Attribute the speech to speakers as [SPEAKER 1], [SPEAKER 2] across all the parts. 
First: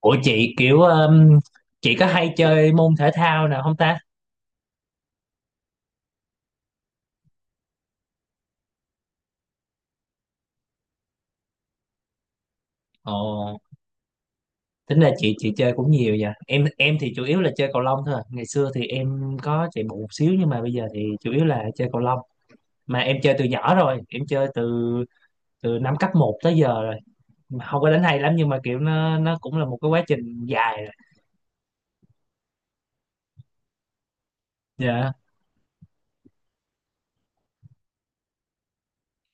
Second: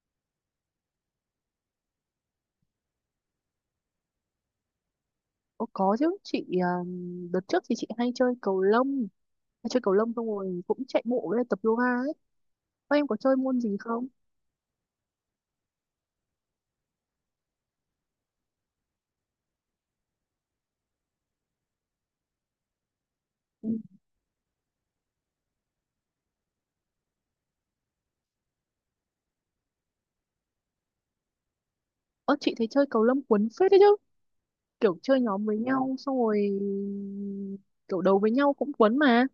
[SPEAKER 1] Ủa chị kiểu chị có hay chơi môn thể thao nào không ta?
[SPEAKER 2] Ồ, có chứ chị, đợt trước thì chị hay chơi cầu lông, xong rồi cũng chạy bộ với lại tập yoga ấy. Ô, em có chơi
[SPEAKER 1] Ồ,
[SPEAKER 2] môn gì không?
[SPEAKER 1] tính là chị chơi cũng nhiều vậy. Em thì chủ yếu là chơi cầu lông thôi. À. Ngày xưa thì em có chạy bộ một xíu nhưng mà bây giờ thì chủ yếu là chơi cầu lông. Mà em chơi từ
[SPEAKER 2] Ừ.
[SPEAKER 1] nhỏ rồi, em chơi từ từ năm cấp một tới giờ rồi. Mà không có đánh hay lắm, nhưng mà kiểu nó cũng là một cái quá trình dài rồi.
[SPEAKER 2] Ơ, chị thấy chơi cầu lông cuốn phết đấy chứ, kiểu
[SPEAKER 1] Dạ.
[SPEAKER 2] chơi nhóm với nhau xong rồi kiểu đấu với nhau cũng cuốn mà.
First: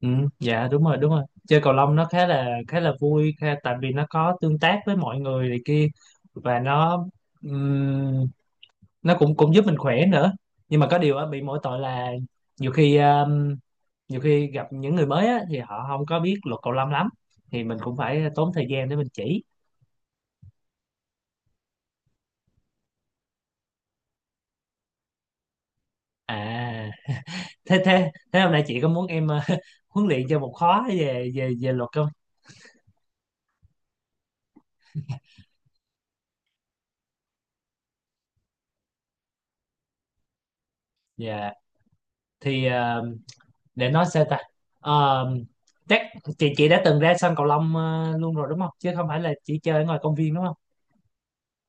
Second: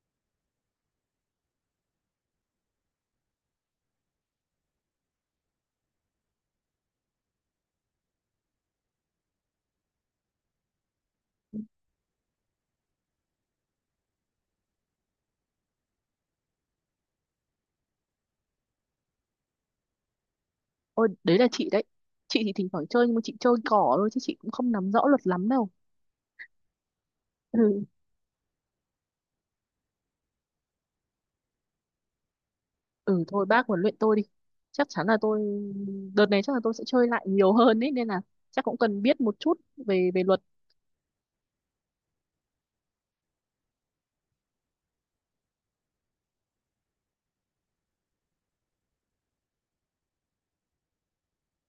[SPEAKER 1] Ừ, dạ đúng rồi, đúng rồi. Chơi cầu lông nó khá là vui khá, tại vì nó có tương tác với mọi người này kia, và nó cũng cũng giúp mình khỏe nữa, nhưng mà có điều á bị mỗi tội là nhiều khi um, nhiều khi gặp những người mới á, thì họ không có biết luật cầu lông lắm, thì mình cũng phải tốn thời gian để mình chỉ.
[SPEAKER 2] Ôi đấy là chị đấy, chị thì thỉnh thoảng chơi nhưng mà chị chơi cỏ thôi chứ chị cũng không nắm rõ luật lắm đâu.
[SPEAKER 1] À,
[SPEAKER 2] Ừ.
[SPEAKER 1] thế thế thế hôm nay chị có muốn em huấn luyện cho một khóa về về về luật không?
[SPEAKER 2] Ừ, thôi bác huấn luyện tôi đi, chắc chắn là tôi đợt này chắc là tôi sẽ chơi lại nhiều hơn ấy nên là chắc cũng cần biết một chút về về luật.
[SPEAKER 1] Dạ. Thì để nói sao ta. Um, Chắc chị đã từng ra sân cầu lông luôn rồi đúng không, chứ không phải là chỉ chơi ở ngoài công viên đúng không?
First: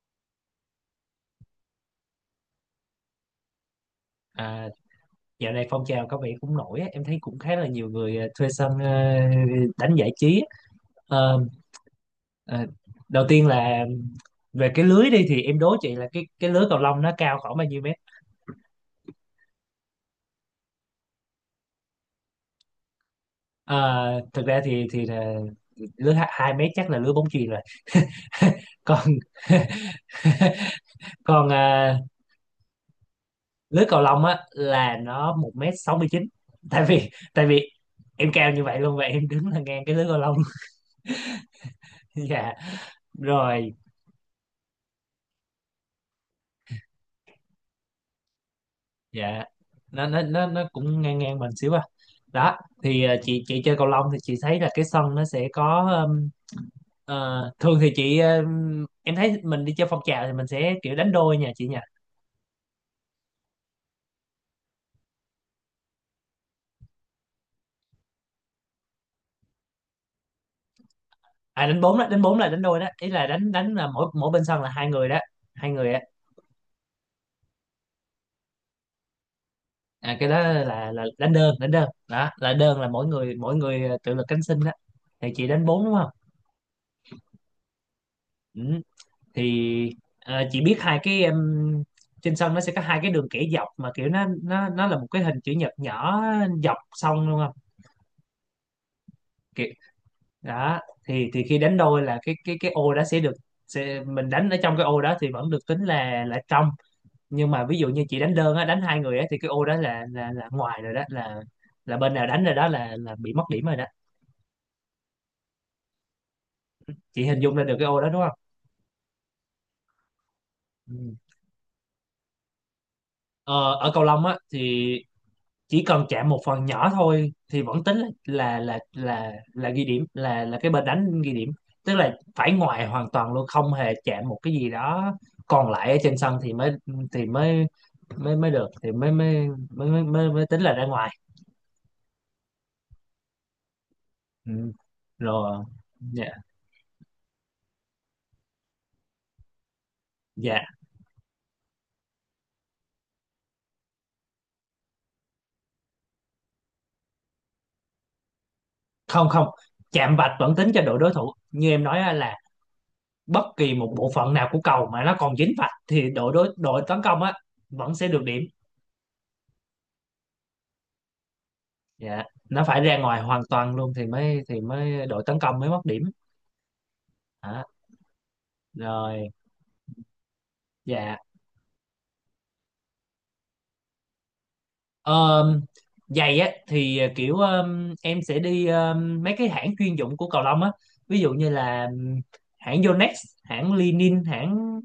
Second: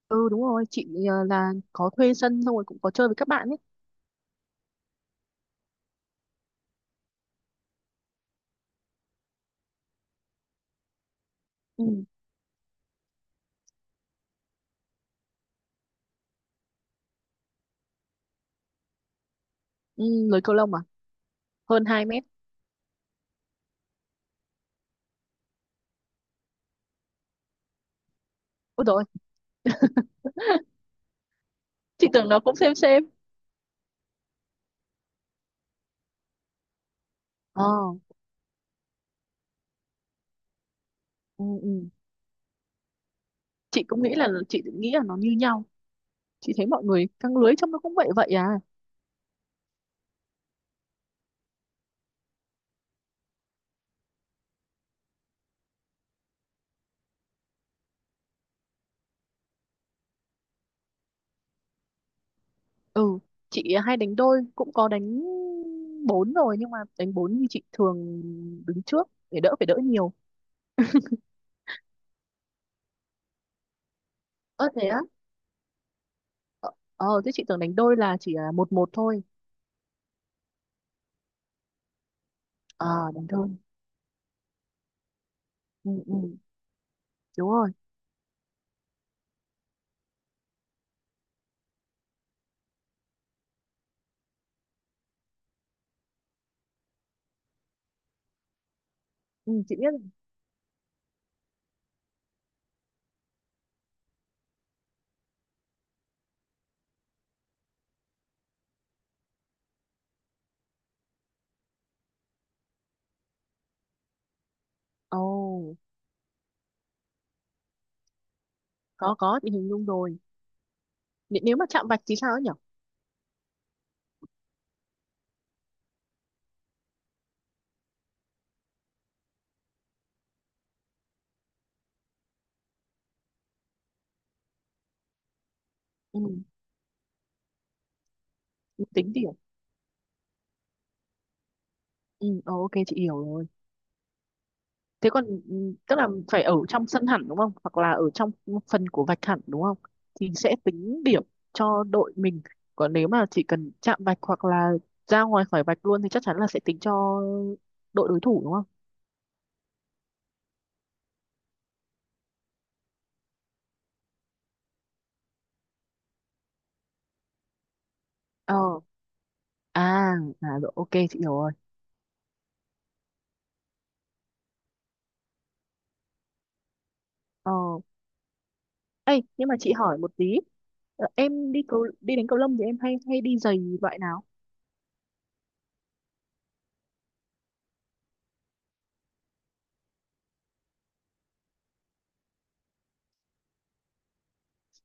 [SPEAKER 2] Ừ, đúng rồi chị, ờ, là có thuê sân xong rồi cũng có chơi với các bạn ấy.
[SPEAKER 1] À. Dạo này phong trào có vẻ cũng nổi á, em thấy cũng khá là nhiều người thuê sân, đánh giải trí á. Ờ,
[SPEAKER 2] Ừ,
[SPEAKER 1] ờ, Đầu tiên là về cái lưới đi, thì em đố chị là cái lưới cầu lông nó cao khoảng bao nhiêu mét?
[SPEAKER 2] ừ. Lưới cầu lông à? Hơn 2 mét.
[SPEAKER 1] Ờ, Thực ra thì là lưới hai hai mét chắc là lưới bóng chuyền rồi.
[SPEAKER 2] Ôi rồi.
[SPEAKER 1] Còn còn à,
[SPEAKER 2] Chị tưởng nó cũng xem xem.
[SPEAKER 1] lưới cầu lông á là nó 1,69 mét. Tại vì tại
[SPEAKER 2] Ờ.
[SPEAKER 1] vì em cao như vậy luôn, và em đứng là ngang cái lưới cầu lông.
[SPEAKER 2] Ừ, ừ.
[SPEAKER 1] Dạ. Rồi.
[SPEAKER 2] Chị cũng nghĩ là nó như nhau, chị thấy mọi người căng lưới trông nó cũng vậy vậy à.
[SPEAKER 1] Dạ, nó cũng ngang ngang mình xíu à. Đó. Thì chị chơi cầu lông thì chị thấy là cái sân nó sẽ có, thường thì chị, em thấy mình đi chơi phong trào thì mình sẽ kiểu đánh đôi nha chị nha.
[SPEAKER 2] Ừ, chị hay đánh đôi, cũng có đánh bốn rồi nhưng mà đánh bốn thì chị thường đứng trước để đỡ, phải đỡ nhiều.
[SPEAKER 1] À, đánh bốn đó. Đánh bốn là đánh đôi đó, ý là đánh đánh là mỗi mỗi bên sân là
[SPEAKER 2] Ơ
[SPEAKER 1] hai
[SPEAKER 2] thế á?
[SPEAKER 1] người đó, hai người á.
[SPEAKER 2] Ờ, ờ, thế chị tưởng đánh đôi là chỉ là một một thôi.
[SPEAKER 1] À, cái đó là đánh đơn đó. Là đơn là
[SPEAKER 2] Ờ. Đánh đôi.
[SPEAKER 1] mỗi người à, tự lực cánh sinh đó. Thì chị đánh bốn
[SPEAKER 2] Ừ,
[SPEAKER 1] đúng không?
[SPEAKER 2] ừ. Đúng rồi.
[SPEAKER 1] Ừ. Thì chị biết hai cái, trên sân nó sẽ có hai cái đường kẻ dọc, mà kiểu nó là một cái hình chữ nhật nhỏ dọc sông luôn không?
[SPEAKER 2] Ừ,
[SPEAKER 1] Kiểu
[SPEAKER 2] chị biết.
[SPEAKER 1] đó. Thì khi đánh đôi là cái ô đó sẽ được, mình đánh ở trong cái ô đó thì vẫn được tính là trong. Nhưng mà ví dụ như chị đánh đơn á, đánh hai người á, thì cái ô đó là ngoài rồi. Đó là bên nào đánh rồi, đó là bị mất điểm rồi đó.
[SPEAKER 2] Ồ,
[SPEAKER 1] Chị hình dung ra được cái ô đó đúng không?
[SPEAKER 2] có chị hình dung rồi.
[SPEAKER 1] Ừ.
[SPEAKER 2] N, nếu mà chạm vạch thì sao ấy nhỉ?
[SPEAKER 1] ờ, Ở cầu lông á thì chỉ cần chạm một phần nhỏ thôi thì vẫn tính là ghi điểm, là cái bên đánh ghi điểm. Tức là phải ngoài hoàn toàn luôn, không hề chạm một cái gì đó còn lại ở trên
[SPEAKER 2] Ừ,
[SPEAKER 1] sân, thì mới thì mới mới mới được, thì mới
[SPEAKER 2] tính điểm.
[SPEAKER 1] mới mới mới, mới, mới tính là ra ngoài.
[SPEAKER 2] Ừ, ờ, ok chị hiểu rồi.
[SPEAKER 1] Ừ.
[SPEAKER 2] Thế còn
[SPEAKER 1] Rồi.
[SPEAKER 2] ừ, tức là
[SPEAKER 1] Dạ.
[SPEAKER 2] phải ở trong sân hẳn đúng không, hoặc là ở trong phần của vạch hẳn đúng không thì sẽ
[SPEAKER 1] Dạ.
[SPEAKER 2] tính điểm cho đội mình. Còn nếu mà chỉ cần chạm vạch hoặc là ra ngoài khỏi vạch luôn thì chắc chắn là sẽ tính cho đội đối thủ đúng không?
[SPEAKER 1] Không, không, chạm vạch vẫn tính cho đội đối thủ, như em nói á, là bất kỳ một bộ phận nào của cầu mà nó còn dính vạch thì đội tấn công á vẫn sẽ được điểm.
[SPEAKER 2] Ờ. À, à rồi, ok chị hiểu rồi.
[SPEAKER 1] Dạ, nó phải ra ngoài hoàn toàn luôn thì mới đội tấn công mới mất điểm,
[SPEAKER 2] Ờ
[SPEAKER 1] hả?
[SPEAKER 2] ấy
[SPEAKER 1] Rồi.
[SPEAKER 2] nhưng mà chị hỏi một tí. Ờ,
[SPEAKER 1] Dạ.
[SPEAKER 2] em đi cầu, đi đánh cầu lông thì em hay hay đi giày loại nào?
[SPEAKER 1] um, Giày á thì, kiểu em sẽ đi mấy cái hãng chuyên dụng của cầu lông á. Ví dụ như là hãng Yonex, hãng Linin,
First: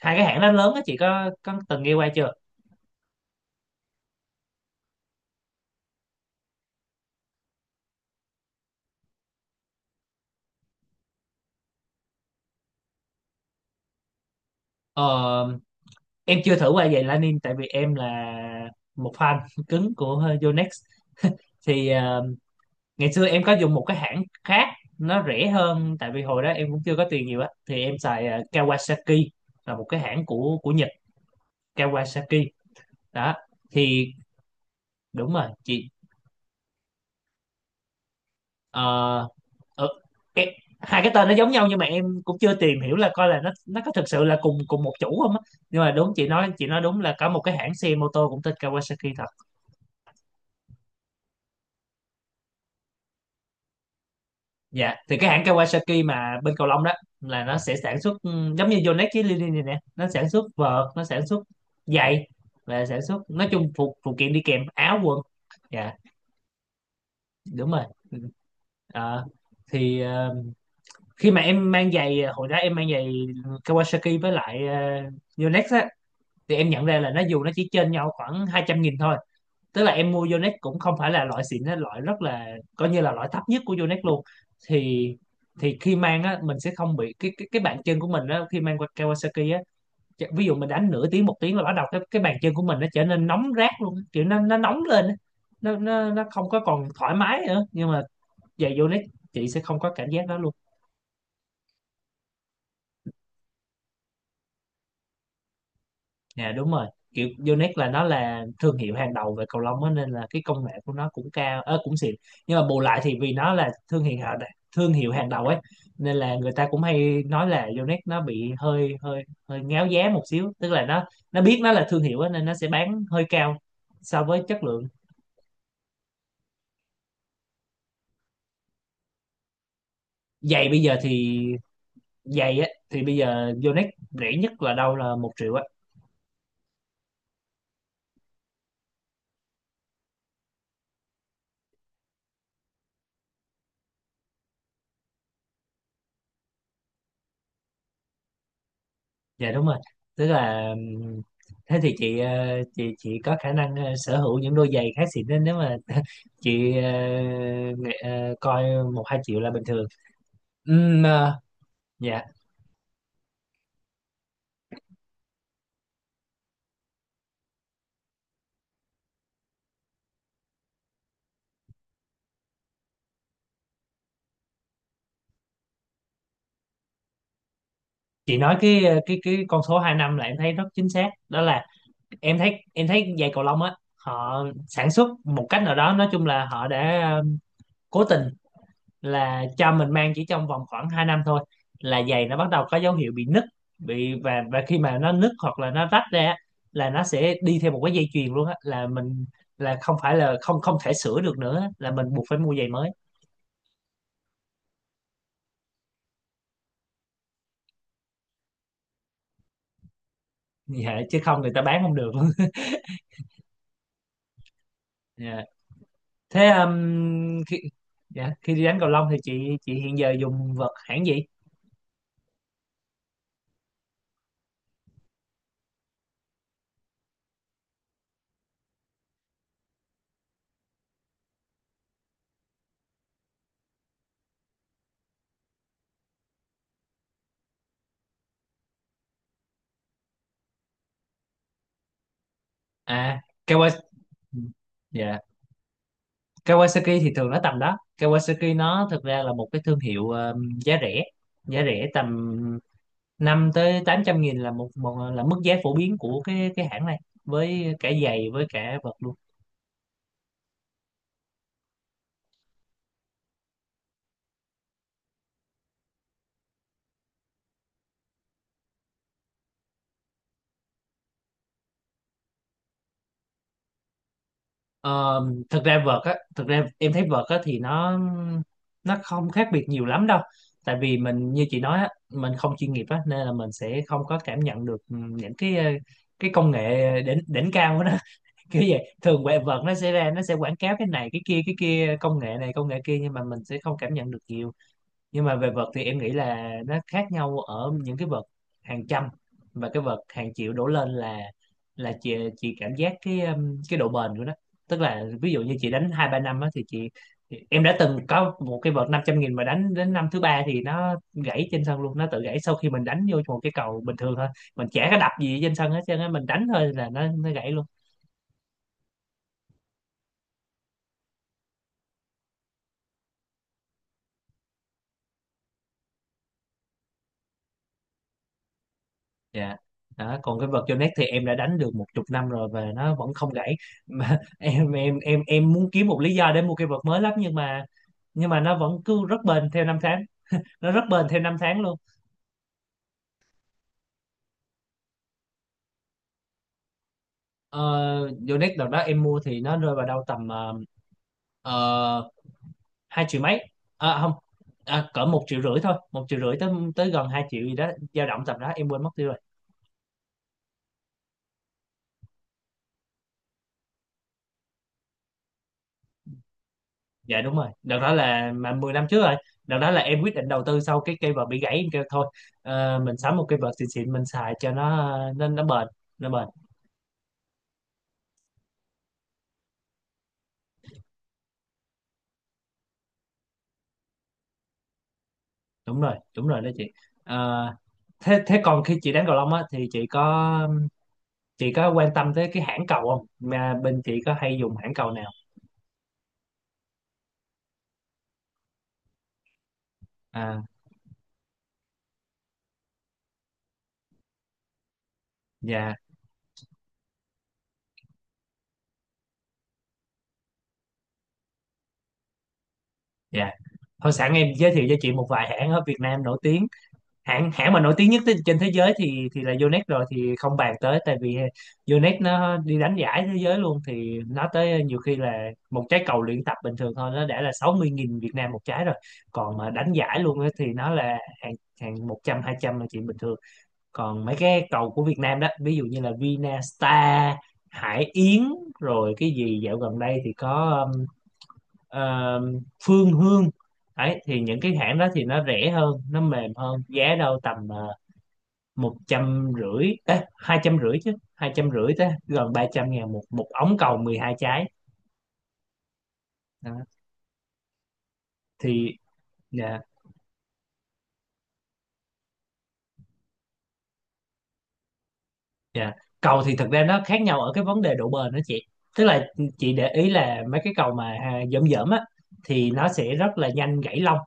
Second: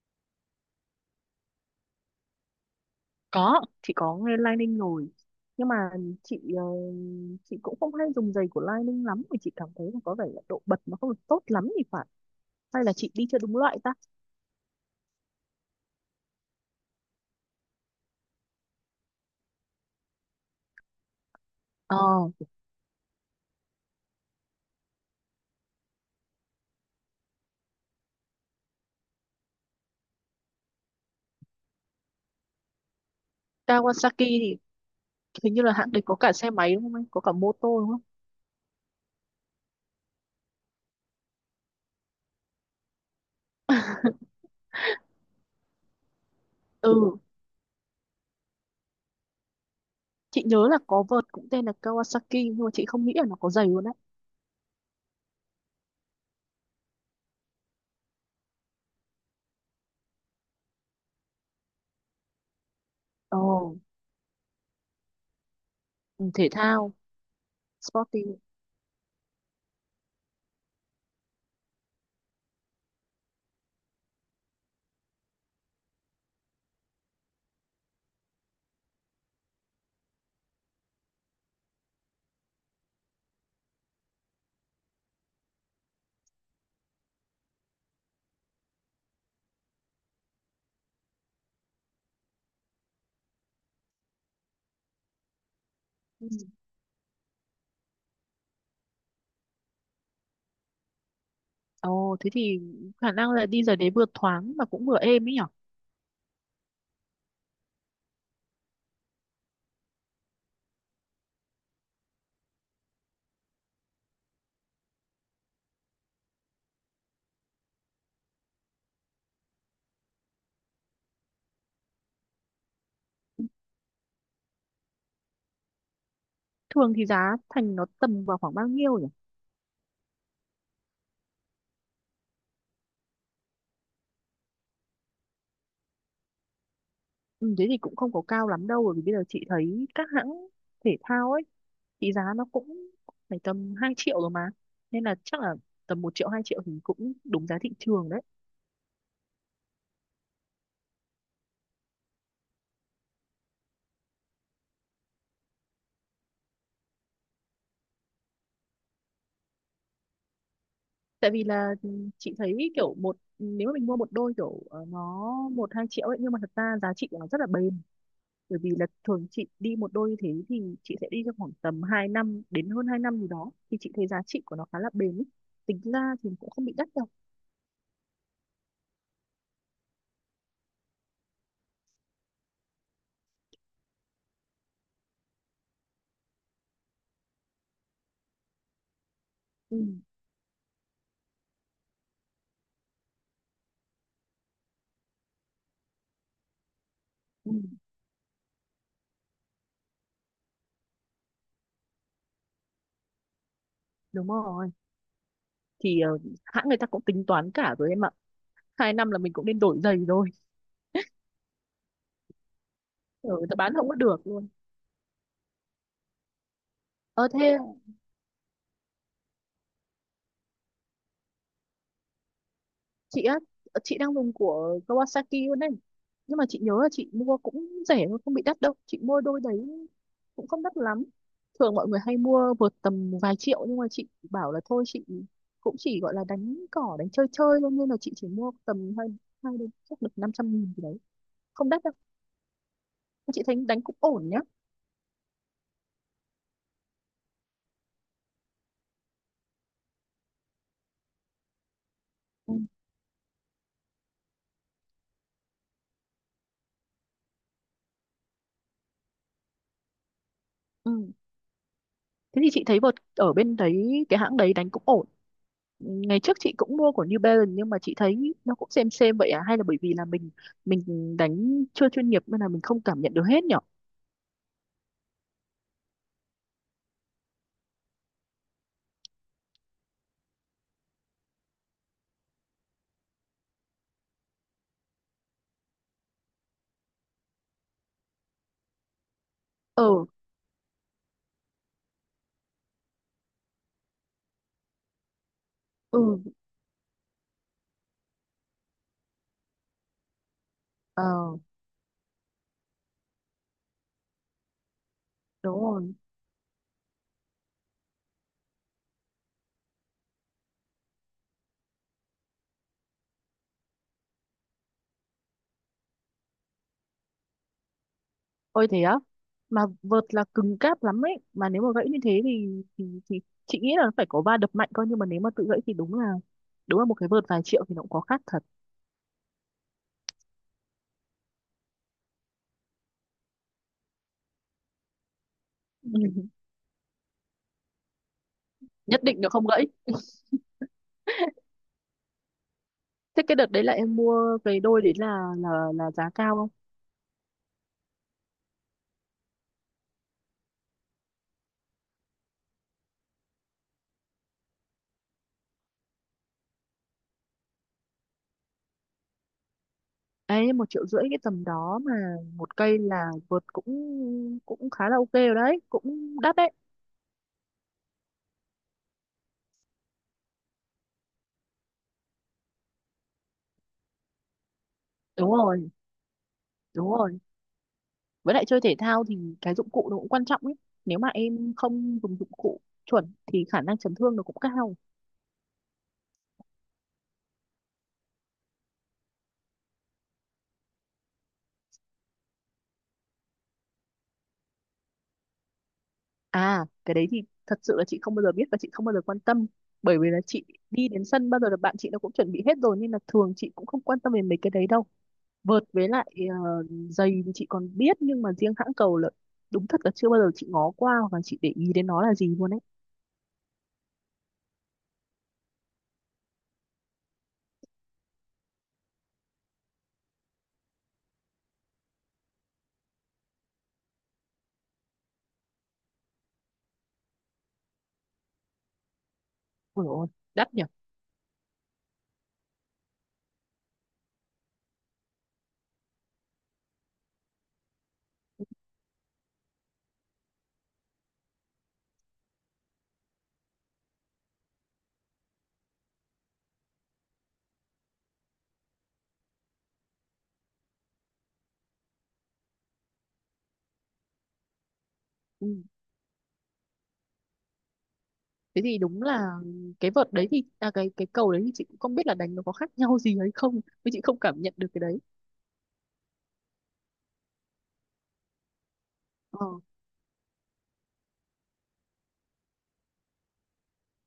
[SPEAKER 1] hai cái hãng đó lớn á, chị có từng nghe qua chưa?
[SPEAKER 2] Có, chị có nghe Lining rồi. Nhưng mà chị ờ, cũng không hay dùng giày của Lining lắm vì chị cảm thấy là có vẻ là độ bật nó không được tốt lắm thì phải. Hay là chị đi chưa đúng loại ta?
[SPEAKER 1] Ờ, em chưa thử qua giày Lanin, tại vì em là một fan cứng của Yonex. Thì
[SPEAKER 2] Ờ,
[SPEAKER 1] ngày xưa em có dùng một cái hãng khác, nó rẻ hơn, tại vì hồi đó em cũng chưa có tiền nhiều á, thì em xài Kawasaki, là một cái hãng của Nhật. Kawasaki đó. Thì
[SPEAKER 2] Kawasaki thì
[SPEAKER 1] đúng rồi
[SPEAKER 2] hình như là
[SPEAKER 1] chị.
[SPEAKER 2] hãng đấy có cả xe máy đúng không anh? Có cả mô tô đúng không?
[SPEAKER 1] ờ, ờ, em, hai cái tên nó giống nhau, nhưng mà em cũng chưa tìm hiểu là coi là nó có thực sự là cùng cùng một chủ không á. Nhưng mà đúng, chị nói đúng là
[SPEAKER 2] Ừ,
[SPEAKER 1] có một cái hãng xe mô tô cũng tên Kawasaki thôi.
[SPEAKER 2] chị nhớ là có vợt cũng tên là Kawasaki nhưng mà chị không nghĩ là nó có giày luôn đấy.
[SPEAKER 1] Dạ, thì cái hãng Kawasaki mà bên cầu lông đó là nó sẽ sản xuất, giống như Yonex với Lily này nè, nó sản xuất vợt, nó sản xuất giày, và sản xuất
[SPEAKER 2] Ồ,
[SPEAKER 1] nói chung phụ phụ kiện đi kèm áo quần. Dạ,
[SPEAKER 2] ừ, thể thao,
[SPEAKER 1] đúng rồi. Ừ.
[SPEAKER 2] sporty.
[SPEAKER 1] Ờ, thì khi mà em mang giày, hồi đó em mang giày Kawasaki với lại uh, Yonex á, thì em nhận ra là, nó dù nó chỉ trên nhau khoảng 200.000 thôi, tức là em mua Yonex cũng không phải là loại xịn á, loại rất là, coi như là loại thấp nhất của Yonex luôn, thì thì khi mang á mình sẽ không bị cái bàn chân của mình á. Khi mang qua Kawasaki á, ví dụ mình đánh nửa tiếng 1 tiếng là bắt đầu cái bàn chân của mình nó trở nên nóng rát luôn á, kiểu nó nóng lên á. Nó
[SPEAKER 2] Ừ.
[SPEAKER 1] không có còn thoải mái nữa, nhưng mà giày Yonex chị sẽ không có cảm giác đó luôn.
[SPEAKER 2] Ồ, thế thì khả năng là đi giày đấy vừa thoáng mà cũng vừa êm ấy nhở?
[SPEAKER 1] Dạ đúng rồi. Kiểu Yonex là nó là thương hiệu hàng đầu về cầu lông á, nên là cái công nghệ của nó cũng cao, cũng xịn. Nhưng mà bù lại, thì vì nó là thương hiệu hàng đầu ấy, nên là người ta cũng hay nói là Yonex nó bị hơi hơi hơi ngáo giá một xíu, tức là nó biết nó là thương hiệu á nên nó sẽ bán hơi cao so với chất lượng.
[SPEAKER 2] Thường thì giá thành nó tầm vào khoảng bao nhiêu nhỉ?
[SPEAKER 1] Giày bây giờ thì Giày á thì bây giờ Yonex rẻ nhất là đâu là 1 triệu á.
[SPEAKER 2] Ừ, thế thì cũng không có cao lắm đâu bởi vì bây giờ chị thấy các hãng thể thao ấy thì giá nó cũng phải tầm 2 triệu rồi mà, nên là chắc là tầm 1 triệu 2 triệu thì cũng đúng giá thị trường đấy.
[SPEAKER 1] Dạ đúng rồi. Tức là thế thì chị, chị có khả năng sở hữu những đôi giày khá xịn, nên nếu mà chị coi 1-2 triệu là bình thường. Ừm,
[SPEAKER 2] Tại
[SPEAKER 1] ờ,
[SPEAKER 2] vì là ừ,
[SPEAKER 1] dạ,
[SPEAKER 2] chị thấy kiểu, một nếu mà mình mua một đôi kiểu ờ, nó 1-2 triệu ấy, nhưng mà thật ra giá trị của nó rất là bền, bởi vì là thường chị đi một đôi như thế thì chị sẽ đi trong khoảng tầm 2 năm đến hơn 2 năm gì đó, thì chị thấy giá trị của nó khá là bền ý. Tính ra thì cũng không bị đắt đâu.
[SPEAKER 1] chị nói cái ờ, cái con số 2 năm là em thấy rất chính xác. Đó là em thấy giày cầu lông á họ sản xuất một cách nào đó, nói chung là họ đã cố tình là cho
[SPEAKER 2] Ừ,
[SPEAKER 1] mình mang chỉ trong vòng khoảng 2 năm thôi, là giày nó bắt đầu có dấu hiệu bị nứt, bị và khi mà nó nứt hoặc là nó rách ra á, là nó sẽ
[SPEAKER 2] ừ,
[SPEAKER 1] đi theo một cái dây chuyền luôn á, là mình, là không phải là không không thể sửa được nữa á, là mình buộc phải mua giày mới.
[SPEAKER 2] đúng rồi. Thì ờ, hãng người ta cũng tính toán cả rồi em ạ, 2 năm là mình cũng nên đổi giày rồi.
[SPEAKER 1] Dạ, chứ không người ta bán không được.
[SPEAKER 2] Ừ, người ta bán không có được luôn.
[SPEAKER 1] Dạ. Thế
[SPEAKER 2] Ờ thế
[SPEAKER 1] dạ, khi đi đánh cầu lông thì chị hiện giờ dùng vợt hãng gì?
[SPEAKER 2] chị á, chị đang dùng của Kawasaki luôn đấy nhưng mà chị nhớ là chị mua cũng rẻ thôi, không bị đắt đâu. Chị mua đôi đấy cũng không đắt lắm. Thường mọi người hay mua vượt tầm vài triệu nhưng mà chị bảo là thôi, chị cũng chỉ gọi là đánh cỏ, đánh chơi chơi thôi nên là chị chỉ mua tầm hai, hai đến chắc được 500.000 gì đấy, không đắt đâu.
[SPEAKER 1] À,
[SPEAKER 2] Chị thấy đánh
[SPEAKER 1] Kawasaki.
[SPEAKER 2] cũng ổn nhá.
[SPEAKER 1] Dạ, Kawasaki thì thường nó tầm đó. Kawasaki nó thực ra là một cái thương hiệu giá rẻ, giá rẻ tầm
[SPEAKER 2] Ừ.
[SPEAKER 1] 5 tới 800 nghìn là một là mức giá phổ biến của cái hãng này, với cả giày với cả vợt luôn.
[SPEAKER 2] Ừ. Thế thì chị thấy vợt ở bên đấy, cái hãng đấy đánh cũng ổn. Ngày trước chị cũng mua của New Balance nhưng mà chị thấy nó cũng xem vậy à, hay là bởi vì là mình đánh chưa chuyên nghiệp nên là mình không cảm nhận được hết nhở?
[SPEAKER 1] Ờ, thực ra vợt á, thực ra em thấy vợt á thì nó không khác biệt nhiều lắm đâu, tại vì mình như chị nói á, mình không chuyên nghiệp á nên là mình sẽ không có cảm nhận được những cái công nghệ đỉnh đỉnh cao đó, kiểu vậy. Thường quẹ vợt nó
[SPEAKER 2] Ờ,
[SPEAKER 1] sẽ ra, nó sẽ quảng cáo cái này cái kia, công nghệ này công nghệ kia, nhưng mà mình sẽ không cảm nhận được nhiều. Nhưng mà về vợt thì em
[SPEAKER 2] ừ,
[SPEAKER 1] nghĩ là nó khác nhau ở những cái vợt hàng trăm và cái vợt hàng triệu đổ lên, là
[SPEAKER 2] ờ,
[SPEAKER 1] chị cảm giác cái độ bền của nó. Tức là ví dụ như
[SPEAKER 2] đúng
[SPEAKER 1] chị đánh
[SPEAKER 2] rồi.
[SPEAKER 1] hai ba năm á thì chị, em đã từng có một cái vợt 500.000 mà đánh đến năm thứ ba thì nó gãy trên sân luôn, nó tự gãy sau khi mình đánh vô một cái cầu bình thường thôi, mình chả có đập gì trên sân hết trơn á, mình đánh thôi là nó gãy luôn.
[SPEAKER 2] Ôi thế á. Mà vợt là cứng cáp lắm ấy, mà nếu mà gãy như thế thì, chị nghĩ là phải có va đập mạnh coi, nhưng mà nếu mà tự gãy thì đúng là một cái vợt vài triệu thì nó cũng có khác thật.
[SPEAKER 1] Dạ. Đó, còn cái vật Yonex thì em đã đánh được một chục năm rồi và nó vẫn không gãy, mà em muốn kiếm một lý
[SPEAKER 2] Ừ.
[SPEAKER 1] do để mua cây vật mới lắm, nhưng mà, nhưng mà nó vẫn
[SPEAKER 2] Nhất
[SPEAKER 1] cứ rất
[SPEAKER 2] định nó không
[SPEAKER 1] bền theo
[SPEAKER 2] gãy.
[SPEAKER 1] năm tháng, nó rất bền theo năm tháng luôn.
[SPEAKER 2] Thế cái đợt đấy là em mua cái đôi đấy là giá cao không?
[SPEAKER 1] Ờ, Yonex đợt đó em mua thì nó rơi vào đâu tầm, uh, 2 triệu mấy, à không, à cỡ 1,5 triệu thôi, 1,5 triệu tới tới gần 2 triệu gì đó, dao động tầm đó em quên mất tiêu rồi.
[SPEAKER 2] Ấy 1,5 triệu cái tầm đó mà một cây là vượt cũng cũng khá là ok rồi đấy, cũng đắt đấy.
[SPEAKER 1] Dạ đúng rồi, đợt đó là mà 10 năm trước rồi. Đợt đó là em quyết định đầu tư sau cái cây vợt bị gãy, em kêu thôi mình sắm một cây vợt xịn xịn mình xài cho nó nó
[SPEAKER 2] Đúng
[SPEAKER 1] nó bền,
[SPEAKER 2] rồi,
[SPEAKER 1] nó bền.
[SPEAKER 2] đúng rồi, với lại chơi thể thao thì cái dụng cụ nó cũng quan trọng ấy, nếu mà em không dùng dụng cụ chuẩn thì khả năng chấn thương nó cũng cao.
[SPEAKER 1] Đúng rồi đúng rồi đó chị. Ờ, thế thế còn khi chị đánh cầu lông á thì chị có, chị có quan tâm tới cái hãng cầu không, mà bên chị có hay dùng hãng cầu nào?
[SPEAKER 2] À, cái đấy thì thật sự là chị không bao giờ biết và chị không bao giờ quan tâm, bởi vì là
[SPEAKER 1] À,
[SPEAKER 2] chị đi đến sân bao giờ là bạn chị nó cũng chuẩn bị hết rồi nên là thường chị cũng không quan tâm đến mấy cái đấy đâu. Vợt
[SPEAKER 1] dạ.
[SPEAKER 2] với lại ờ, giày thì chị còn biết nhưng mà riêng hãng cầu là đúng thật là chưa bao giờ chị ngó qua và chị để ý đến nó là gì luôn ấy.
[SPEAKER 1] Dạ thôi, sẵn em giới thiệu cho chị một vài hãng ở Việt Nam nổi tiếng. Hãng hãng mà nổi tiếng nhất trên thế giới thì là Yonex rồi thì không bàn tới, tại vì Yonex nó đi đánh giải thế giới luôn, thì nó tới nhiều khi là một trái cầu luyện tập bình thường thôi nó đã là sáu mươi 000 Việt Nam một trái rồi, còn mà đánh
[SPEAKER 2] Ôi
[SPEAKER 1] giải
[SPEAKER 2] ôi,
[SPEAKER 1] luôn á thì
[SPEAKER 2] đắt nhỉ.
[SPEAKER 1] nó là hàng, hàng 100 200 là chuyện bình thường. Còn mấy cái cầu của Việt Nam đó, ví dụ như là Vinastar, Hải Yến, rồi cái gì dạo gần đây thì có Phương Hương. Đấy, thì những cái hãng đó thì nó rẻ hơn, nó mềm hơn, giá đâu tầm 150.000, 250.000, chứ 250.000 tới gần 300.000 một một ống cầu 12 trái.
[SPEAKER 2] Ừ.
[SPEAKER 1] Đó.
[SPEAKER 2] Thế
[SPEAKER 1] Thì
[SPEAKER 2] thì đúng là
[SPEAKER 1] dạ.
[SPEAKER 2] cái vợt đấy thì, à, cái cầu đấy thì chị cũng không biết là đánh nó có khác nhau gì hay không, nhưng chị không cảm nhận được cái đấy.
[SPEAKER 1] Dạ cầu thì thực ra nó khác nhau ở cái vấn đề độ bền đó chị. Tức là
[SPEAKER 2] Ờ.
[SPEAKER 1] chị để ý là mấy cái cầu mà à, dởm dởm á thì nó sẽ rất là nhanh gãy lông,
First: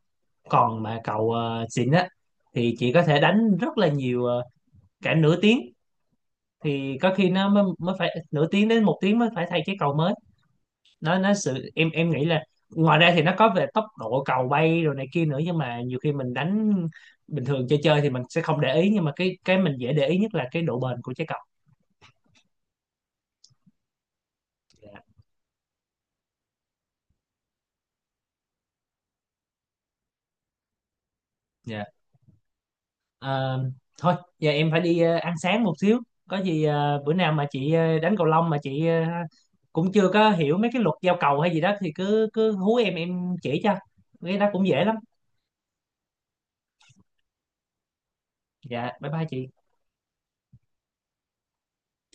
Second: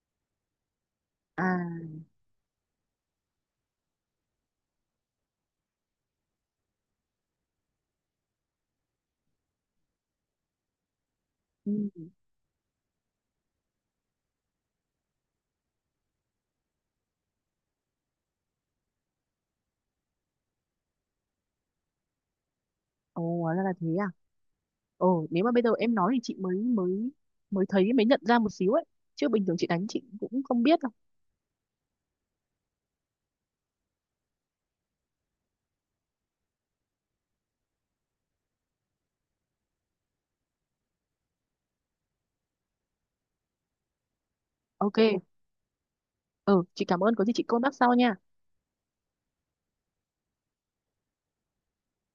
[SPEAKER 1] còn mà cầu
[SPEAKER 2] À.
[SPEAKER 1] xịn á thì chị có thể đánh rất là nhiều, cả nửa tiếng, thì có khi nó mới phải nửa tiếng đến một tiếng mới phải thay cái cầu mới. Nó nó sự em em
[SPEAKER 2] Ừ.
[SPEAKER 1] nghĩ là ngoài ra thì nó có về tốc độ cầu bay rồi này kia nữa, nhưng mà nhiều khi mình đánh bình thường chơi chơi thì mình sẽ không để ý, nhưng mà cái mình dễ để ý nhất là cái độ bền của trái cầu.
[SPEAKER 2] Ồ, hóa ra là thế à?
[SPEAKER 1] Dạ.
[SPEAKER 2] Ồ, nếu mà bây giờ em nói thì chị mới mới mới thấy, mới nhận ra một xíu ấy, chứ bình thường chị đánh chị cũng không biết đâu.
[SPEAKER 1] Dạ. Ờ, thôi giờ em phải đi ăn sáng một xíu. Có gì bữa nào mà chị đánh cầu lông mà chị cũng chưa có hiểu mấy cái luật giao cầu hay gì đó thì cứ cứ hú em chỉ cho, cái đó cũng dễ lắm.
[SPEAKER 2] Ok. Ừ, chị cảm ơn, có gì chị contact sau nha.
[SPEAKER 1] Dạ bye bye chị.